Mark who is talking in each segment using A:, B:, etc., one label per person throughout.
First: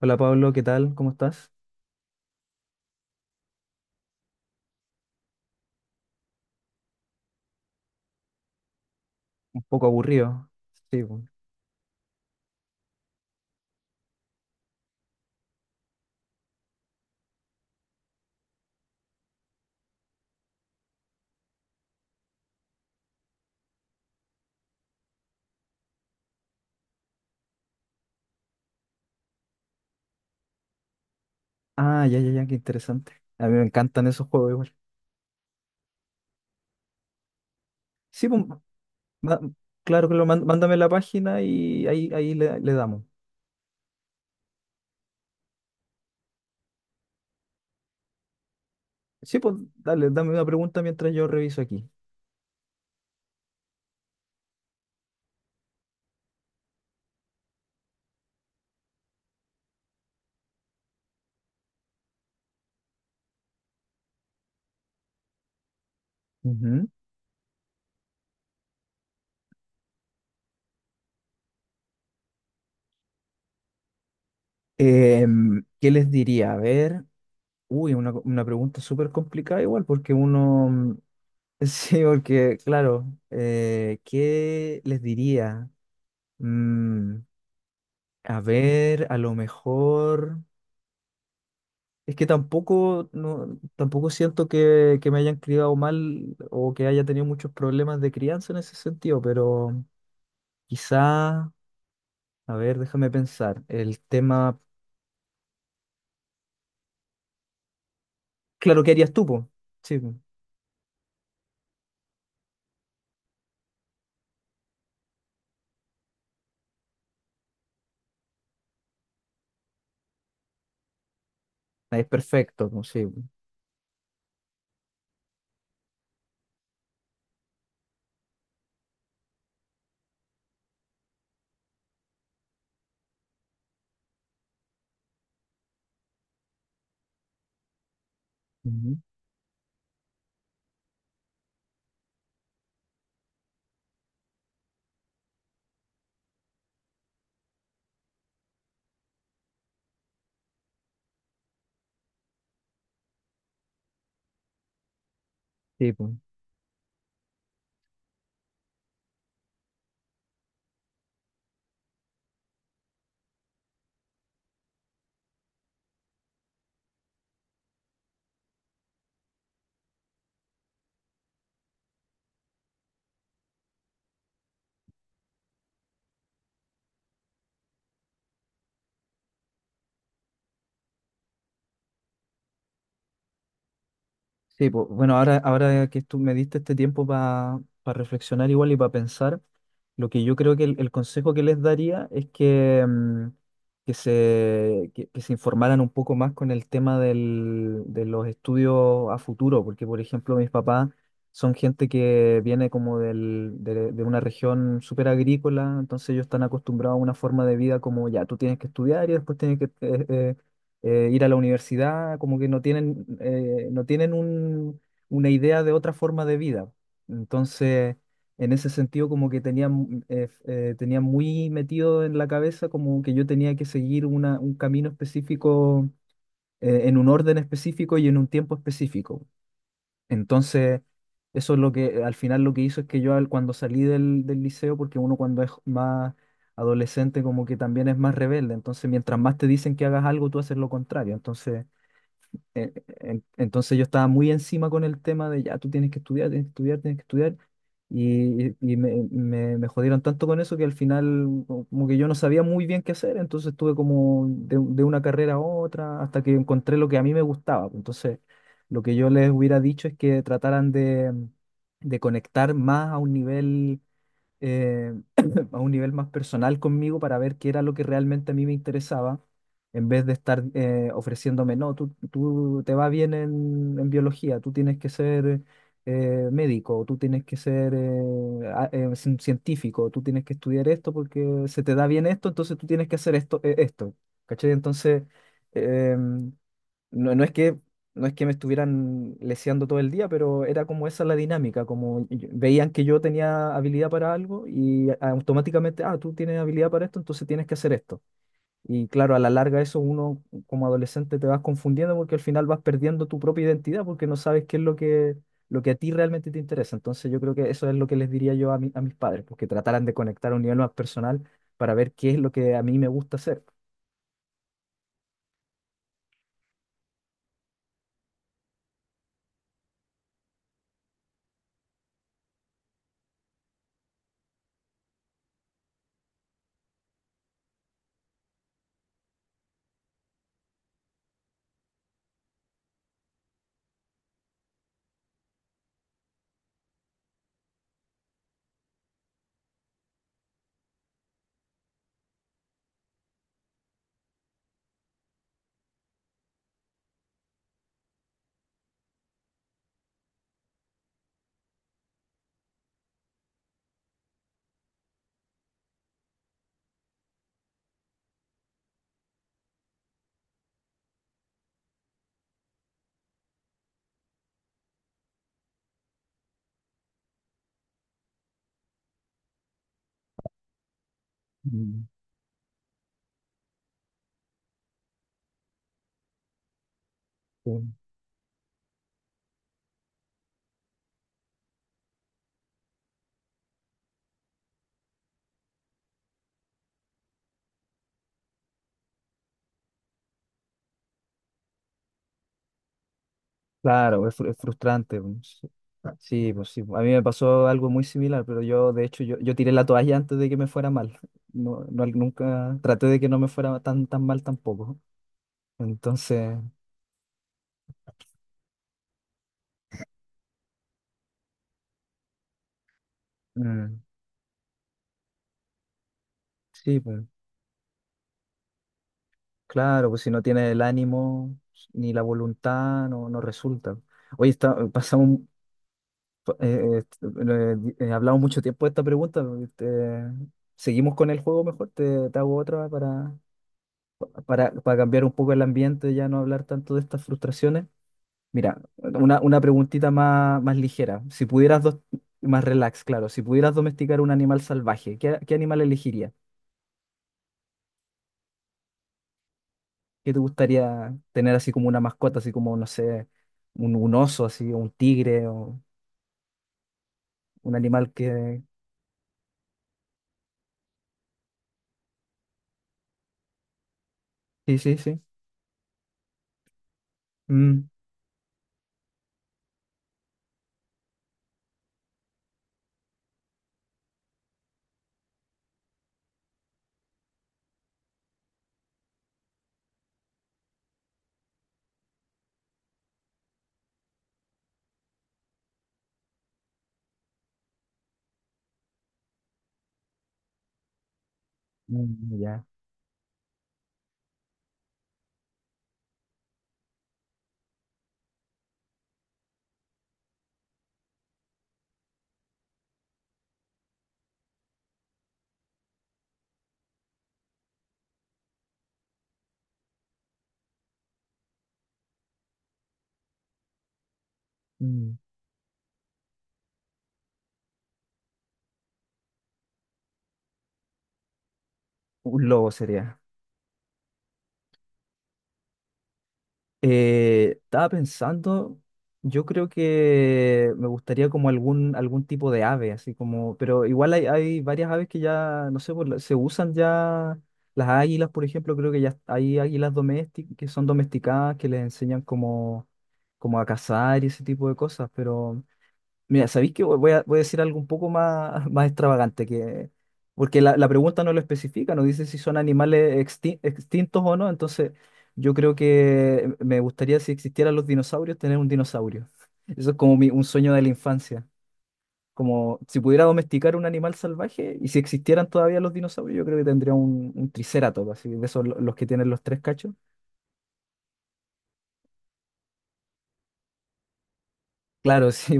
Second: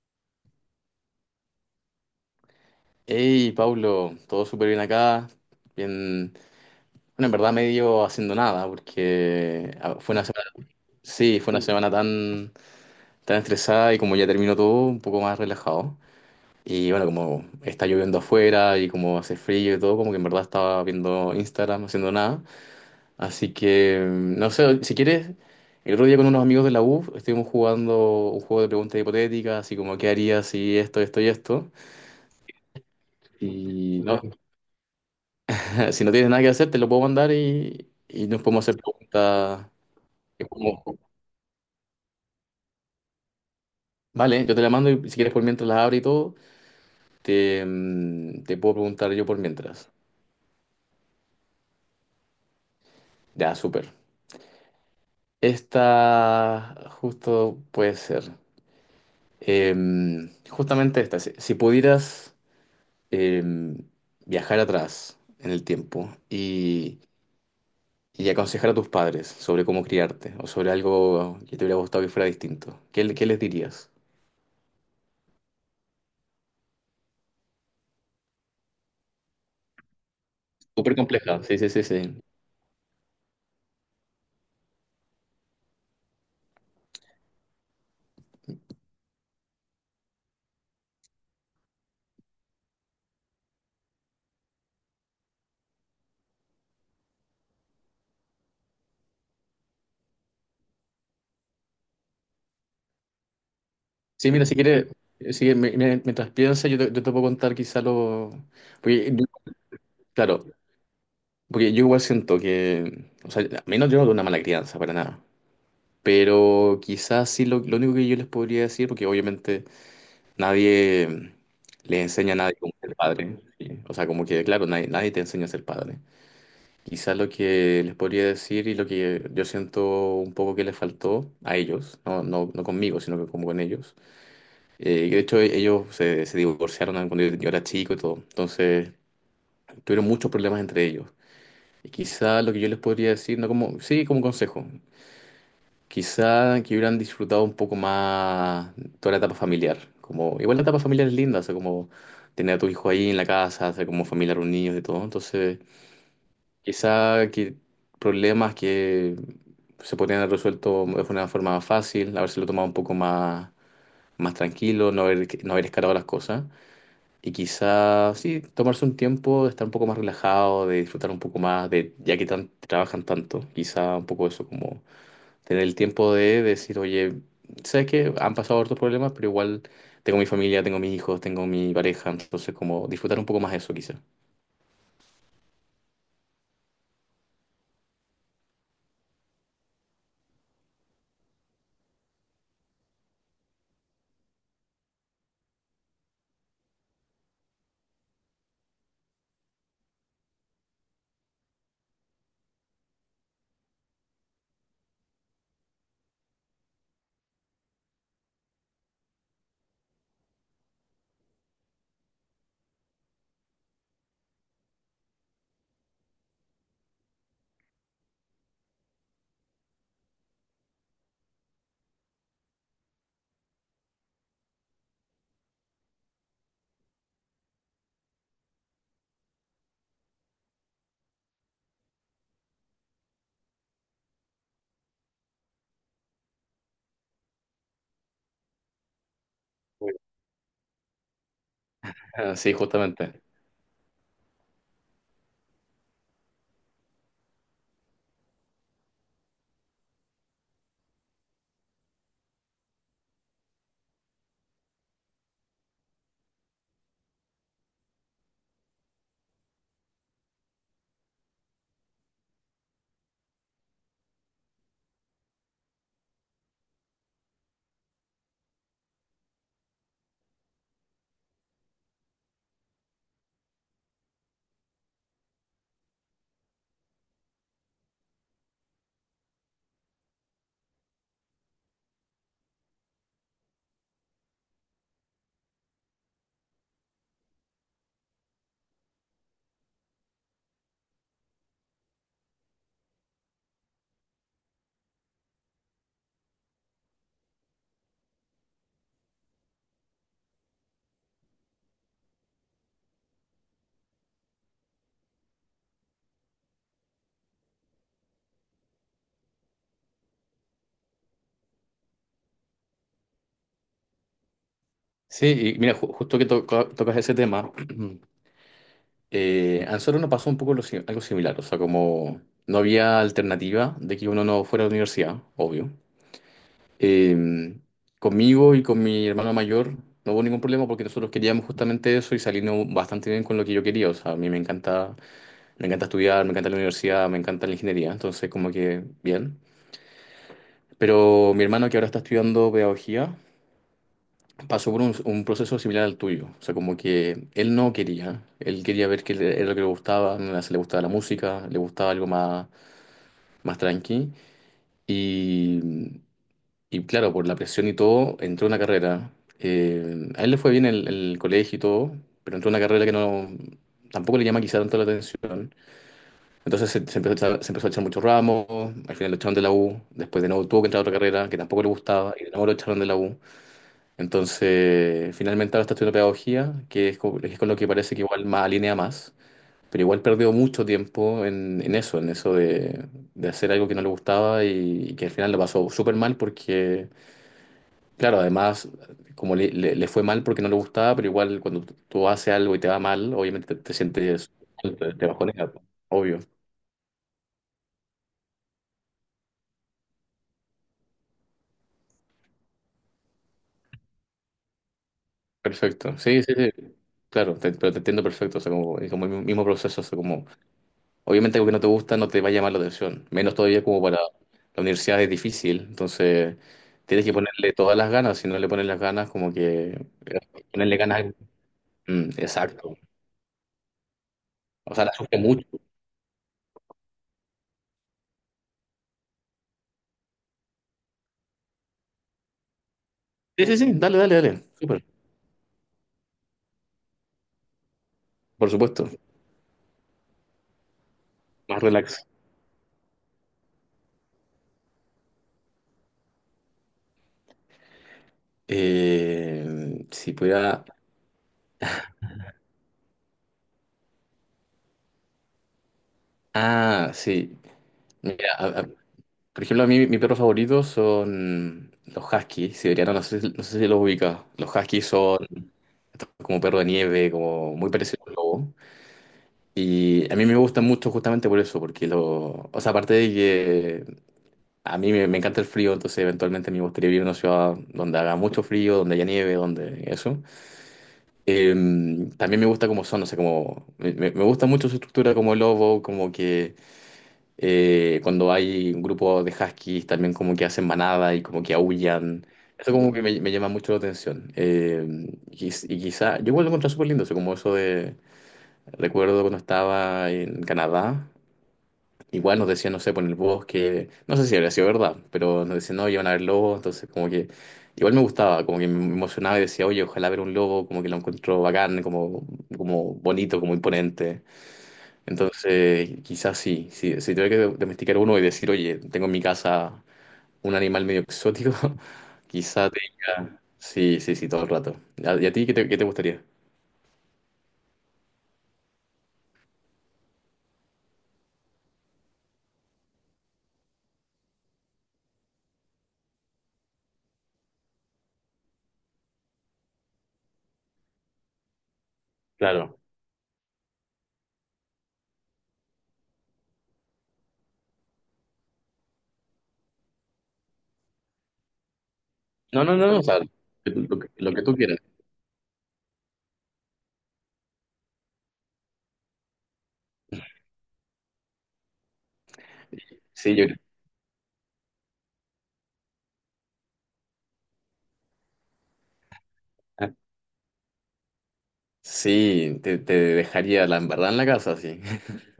A: Hola Pablo, ¿qué tal? ¿Cómo estás?
B: Hey, Pablo, todo súper bien acá. Bien, bueno, en verdad medio haciendo nada,
A: Un
B: porque
A: poco
B: fue una
A: aburrido.
B: semana,
A: Sí, pues.
B: sí, fue una semana tan, tan estresada y como ya terminó todo, un poco más relajado. Y bueno, como está lloviendo afuera y como hace frío y todo, como que en verdad estaba viendo Instagram, haciendo nada. Así que, no sé, si quieres, el otro día con unos amigos de la U estuvimos jugando un juego de preguntas hipotéticas, así como, ¿qué harías si esto, esto y esto?
A: Ah, ya, ya, ya, qué interesante. A mí me
B: Y
A: encantan
B: no,
A: esos juegos igual.
B: si no tienes nada que hacer, te lo puedo mandar y
A: Sí,
B: nos
A: pues,
B: podemos hacer
A: ma-
B: preguntas.
A: claro, claro, mándame la página y ahí, ahí le damos.
B: Vale, yo te la mando y si quieres por mientras la abro y todo, te, te puedo preguntar yo
A: Sí,
B: por
A: pues,
B: mientras.
A: dale, dame una pregunta mientras yo reviso aquí.
B: Ya, súper. Esta justo puede ser. Justamente esta. Si pudieras em, viajar atrás en el tiempo
A: Ujú.
B: y aconsejar a tus padres sobre cómo criarte o sobre algo que te hubiera gustado que fuera distinto, ¿qué, qué les dirías?
A: ¿Qué les diría? A ver, uy, una pregunta súper complicada igual, porque uno,
B: Súper
A: mm,
B: compleja, sí, sí, sí,
A: sí,
B: sí.
A: porque, claro, ¿qué les diría? Mm, a ver, a lo mejor. Es que tampoco, no, tampoco siento que, me hayan criado mal o que haya tenido muchos problemas de crianza en ese sentido, pero quizá, a ver, déjame pensar, el
B: Sí, mira, si
A: tema,
B: quieres, si, mientras piensa, yo te puedo contar quizá lo...
A: claro, ¿qué
B: Porque,
A: harías tú, po? Sí, po.
B: claro, porque yo igual siento que... O sea, a mí no yo no una mala crianza, para nada. Pero quizás sí lo único que yo les podría decir, porque obviamente nadie le
A: Nadie es
B: enseña a nadie
A: perfecto,
B: cómo
A: po,
B: ser
A: sí, po.
B: padre. ¿Sí? O sea, como que, claro, nadie, nadie te enseña a ser padre. Quizás lo que les podría decir y lo que yo siento un poco que les faltó a ellos, no, no, no conmigo, sino que como con ellos. De hecho, ellos se, se divorciaron cuando yo era chico y todo. Entonces,
A: Ujú.
B: tuvieron muchos problemas entre ellos. Y quizá lo que yo les podría decir, no como, sí, como consejo, quizá que hubieran disfrutado un poco más toda la etapa familiar. Como, igual la etapa familiar es linda, o sea, como tener a tu hijo ahí en la casa, hacer como familia reunidos y todo. Entonces,
A: Sí, po.
B: quizá que problemas que se podrían haber resuelto de una forma más fácil, habérselo tomado un poco más, más tranquilo, no haber, no haber escalado las cosas. Y quizás, sí, tomarse un tiempo de estar un poco más relajado, de disfrutar un poco más, de ya que tan, trabajan tanto, quizá un poco eso, como tener el tiempo de decir, oye, sabes que han pasado otros problemas, pero igual tengo mi familia, tengo mis hijos, tengo mi pareja, entonces como disfrutar un poco más eso, quizá.
A: Sí, pues, bueno, ahora, ahora que tú me diste este tiempo para reflexionar igual y para pensar, lo que yo creo que el consejo que les daría es que, mm, que se informaran un poco más con el tema de los estudios a futuro, porque por ejemplo mis papás son gente que viene como de una región súper agrícola, entonces ellos están acostumbrados a una forma de vida como ya, tú tienes que estudiar y después tienes que ir a la universidad, como que no tienen, no tienen una idea de otra forma de vida. Entonces, en ese sentido, como que tenía, mm, tenía muy metido en la cabeza como que yo tenía que seguir un camino específico, en un orden específico y en un tiempo específico. Entonces, eso es lo que al final lo que hizo es que yo cuando salí del liceo, porque uno cuando es más adolescente como que también es más rebelde, entonces mientras más te dicen que hagas algo, tú haces lo contrario. Entonces,
B: Ah, sí,
A: eh,
B: justamente.
A: entonces yo estaba muy encima con el tema de ya, tú tienes que estudiar, tienes que estudiar, tienes que estudiar. Y, me jodieron tanto con eso que al final como que yo no sabía muy bien qué hacer, entonces estuve como de una carrera a otra hasta que encontré lo que a mí me gustaba, pues. Entonces lo que yo les hubiera dicho es que trataran de conectar más a un nivel eh, a un nivel más personal conmigo para ver qué era lo que realmente a mí me interesaba, en vez de estar ofreciéndome, no, tú te va bien en biología, tú tienes que ser médico, tú tienes que ser científico, tú tienes que estudiar esto porque se te da bien esto, entonces tú tienes que hacer esto, esto, ¿cachai? Entonces em, no, no es que me estuvieran leseando todo el día, pero era como esa la dinámica, como veían que yo tenía habilidad para algo y automáticamente, ah, tú tienes habilidad para esto, entonces tienes que hacer esto. Y claro, a la larga eso uno como adolescente te vas confundiendo porque al final vas perdiendo tu propia identidad porque no sabes qué es lo que a ti realmente te interesa. Entonces yo creo que eso es lo que les diría yo a, a mis padres, porque trataran de conectar a un nivel más personal para ver qué es lo que a mí me gusta hacer.
B: Sí, y mira, justo que tocas ese tema, a nosotros nos pasó un poco lo algo similar, o sea, como no había alternativa de que uno no fuera a la universidad, obvio. Eh, conmigo y con mi hermano mayor no hubo ningún problema porque nosotros queríamos justamente eso y salimos bastante bien con lo que yo quería. O sea, a mí me encanta estudiar, me encanta la universidad, me encanta la ingeniería, entonces como que bien. Pero mi hermano que ahora está estudiando pedagogía pasó por un proceso similar al tuyo. O sea, como que él no quería, él quería ver qué era lo que le gustaba, no le gustaba la música, le gustaba algo más, más tranqui. Y claro, por la presión y todo, entró a una carrera. A él le fue bien el colegio y todo, pero entró a una carrera que no, tampoco le llama quizá tanto la atención. Entonces se empezó a echar, se empezó a echar muchos ramos, al final lo echaron de la U, después de nuevo tuvo que entrar a otra carrera que tampoco le
A: Mm,
B: gustaba y de nuevo lo echaron de la U. Entonces finalmente ahora está estudiando pedagogía, que es con lo que
A: sí.
B: parece que igual más alinea más. Pero igual perdió mucho tiempo en eso de hacer algo que no le gustaba y que al final lo pasó súper mal porque... Claro, además, como le, le fue mal porque no le gustaba, pero igual cuando tú haces algo y te va mal, obviamente te, te
A: Claro, es,
B: sientes,
A: es
B: te,
A: frustrante,
B: te
A: pues. Sí,
B: bajonea, po. Obvio.
A: sí, pues sí. A mí me pasó algo muy similar, pero yo, de hecho, yo tiré la toalla antes de que me fuera mal. No, nunca traté de que no me fuera tan, tan mal tampoco.
B: Perfecto, sí, sí,
A: Entonces,
B: sí. Claro, pero te entiendo perfecto, o sea, como, es como el mismo proceso, o sea, como, obviamente algo que no te gusta no te va a llamar la atención, menos todavía
A: mm,
B: como para la universidad es difícil, entonces
A: sí, pues
B: tienes que ponerle todas las ganas, si no le pones las ganas, como que
A: claro, pues si no tienes el
B: ponerle ganas,
A: ánimo ni la
B: exacto,
A: voluntad, no, no resulta. Oye, está,
B: o sea, la sufre
A: pasamos,
B: mucho.
A: hablamos mucho tiempo de esta pregunta. Este, seguimos con el juego mejor, te hago otra para,
B: Sí, sí, sí, dale, dale, dale,
A: para
B: súper,
A: cambiar un poco el ambiente, ya no hablar tanto de estas frustraciones.
B: por
A: Mira,
B: supuesto,
A: una preguntita más, más ligera. Si
B: más
A: pudieras, dos,
B: relax.
A: más relax, claro, si pudieras domesticar un animal salvaje, ¿qué, qué animal elegirías? ¿Qué
B: Si
A: te
B: pudiera.
A: gustaría tener así como una mascota, así como, no sé, un oso, así, o un tigre, o
B: Ah, sí.
A: un animal
B: Mira,
A: que?
B: por ejemplo, a mí mi perro favorito son los huskies siberianos. No sé, no sé si los ubicas. Los
A: Sí, sí,
B: huskies
A: sí.
B: son como perro de nieve, como muy
A: Mm,
B: parecido al lobo. Y a mí me gustan mucho justamente por eso, porque lo. O sea, aparte de que a mí me, me encanta el frío, entonces eventualmente me gustaría vivir en una ciudad donde haga mucho frío, donde haya nieve, donde eso. Eh, también me gusta cómo son, o sea, como. Me, me gusta mucho su estructura como lobo, como que... cuando hay un grupo de huskies también como que hacen manada y como que
A: mm,
B: aúllan.
A: ya.
B: Eso como que me llama mucho la atención. Y quizá, yo igual lo encontré súper lindo, eso como eso de, recuerdo cuando estaba en Canadá, igual nos decían, no sé, por el bosque, no sé si habría sido verdad, pero nos decían, no, iban a ver lobos, entonces como que igual me gustaba, como que me emocionaba y decía, oye, ojalá ver un lobo, como que lo encuentro bacán, como, como bonito, como imponente.
A: Mm.
B: Entonces, quizás sí, sí, si tuviera que domesticar uno y decir, oye, tengo en mi casa un animal medio exótico,
A: Un lobo
B: quizás te
A: sería.
B: diga, sí, sí, sí, todo el rato. ¿A- ¿Y a ti qué te gustaría?
A: Estaba pensando, yo creo que me gustaría como algún, algún tipo de ave, así como, pero igual hay, hay varias aves que ya, no sé, se usan ya, las águilas, por ejemplo, creo que ya hay águilas domésticas que son domesticadas, que les enseñan como,
B: Claro.
A: como a cazar y ese tipo de cosas, pero mira, ¿sabéis que voy a, voy a decir algo un poco más, más extravagante? Que, porque la pregunta no lo especifica, no dice si son
B: No, no, no,
A: animales
B: no, o sea,
A: extintos o no,
B: lo que tú
A: entonces
B: quieras.
A: yo creo que me gustaría si existieran los dinosaurios, tener un dinosaurio. Eso es como un sueño de la infancia. Como si pudiera
B: Sí, yo
A: domesticar
B: creo.
A: un animal salvaje y si existieran todavía los dinosaurios, yo creo que tendría un triceratops, así, de esos los que tienen los tres cachos.
B: Sí, te dejaría la embarrada en la casa, sí.
A: Claro, sí,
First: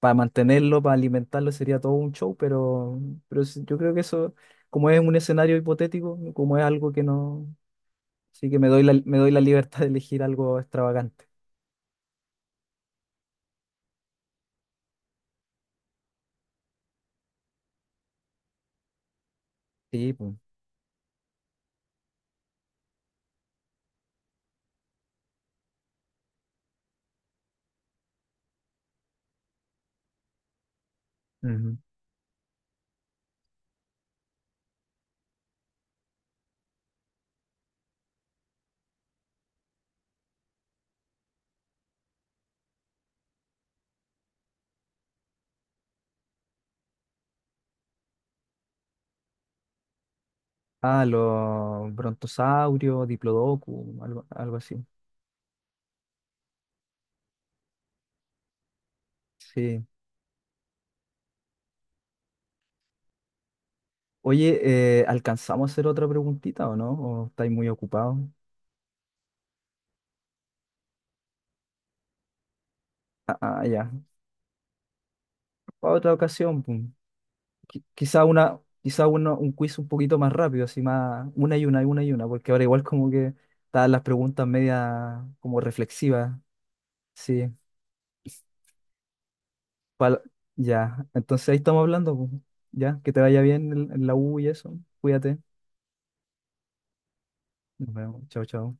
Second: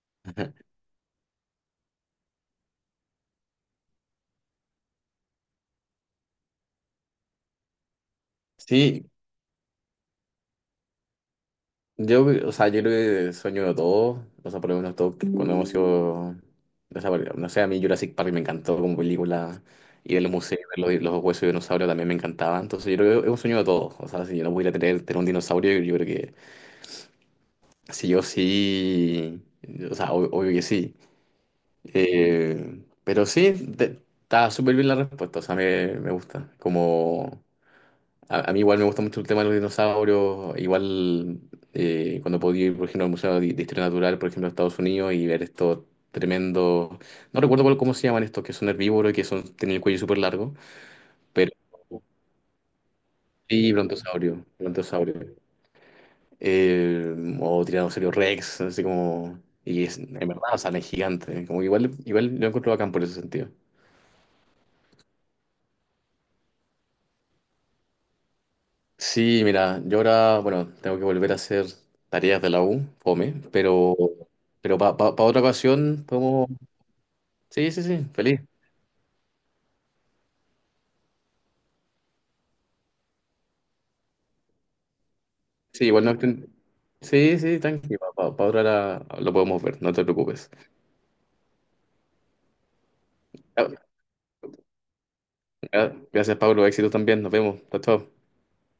A: para mantenerlo, para alimentarlo sería todo un show, pero sí, yo creo que eso, como es un escenario hipotético, como es algo que no, sí que
B: Sí,
A: me doy la libertad de elegir algo extravagante.
B: yo, o sea, yo creo que sueño de todos, o sea, por lo menos todos cuando hemos sido, o sea, porque, no sé, a mí Jurassic Park me encantó como película
A: Sí,
B: y el
A: pues.
B: museo, los huesos de dinosaurio también me encantaba, entonces yo creo que es un sueño de todos, o sea, si yo no pudiera tener, tener un dinosaurio, yo creo que sí yo sí, o sea, obvio que sí.
A: Ujú.
B: Pero sí, está súper bien la respuesta, o sea, me gusta, como... a mí igual me gusta mucho el tema de los dinosaurios, igual cuando podía ir, por ejemplo, al Museo de Historia Natural, por ejemplo, a Estados Unidos y ver estos tremendos, no recuerdo cómo se llaman estos, que son herbívoros y que son, tienen el cuello súper largo,
A: Ah,
B: pero
A: los brontosaurios,
B: sí,
A: diplodocus, algo,
B: brontosaurio,
A: algo así.
B: brontosaurio. Eh, o tiranosaurio Rex, así como, y
A: Sí.
B: es, en verdad, o sea, no es gigante, como que igual, igual lo encuentro bacán por ese sentido.
A: Oye, ¿alcanzamos a hacer otra preguntita o no? ¿O estáis muy ocupados?
B: Sí, mira, yo ahora, bueno, tengo que volver a hacer tareas de la U, fome,
A: Ah, ah, ya.
B: pero para otra
A: Para
B: ocasión
A: otra
B: podemos...
A: ocasión, pues.
B: Sí, sí, sí,
A: Quizá
B: feliz.
A: una, quizá un quiz un poquito más rápido, así más, una y una, y una y una, porque ahora igual como que están las preguntas media como
B: Sí, igual no...
A: reflexivas,
B: Sí,
A: sí,
B: sí, tranqui, para otra lo podemos ver, no te
A: pal-
B: preocupes.
A: ya, entonces ahí estamos hablando, pues. Ya, que te vaya bien
B: Ya,
A: en la U y eso, cuídate,
B: ya, gracias, Pablo, éxito también, nos vemos. Chao,
A: nos
B: chao.
A: vemos, chao, chao.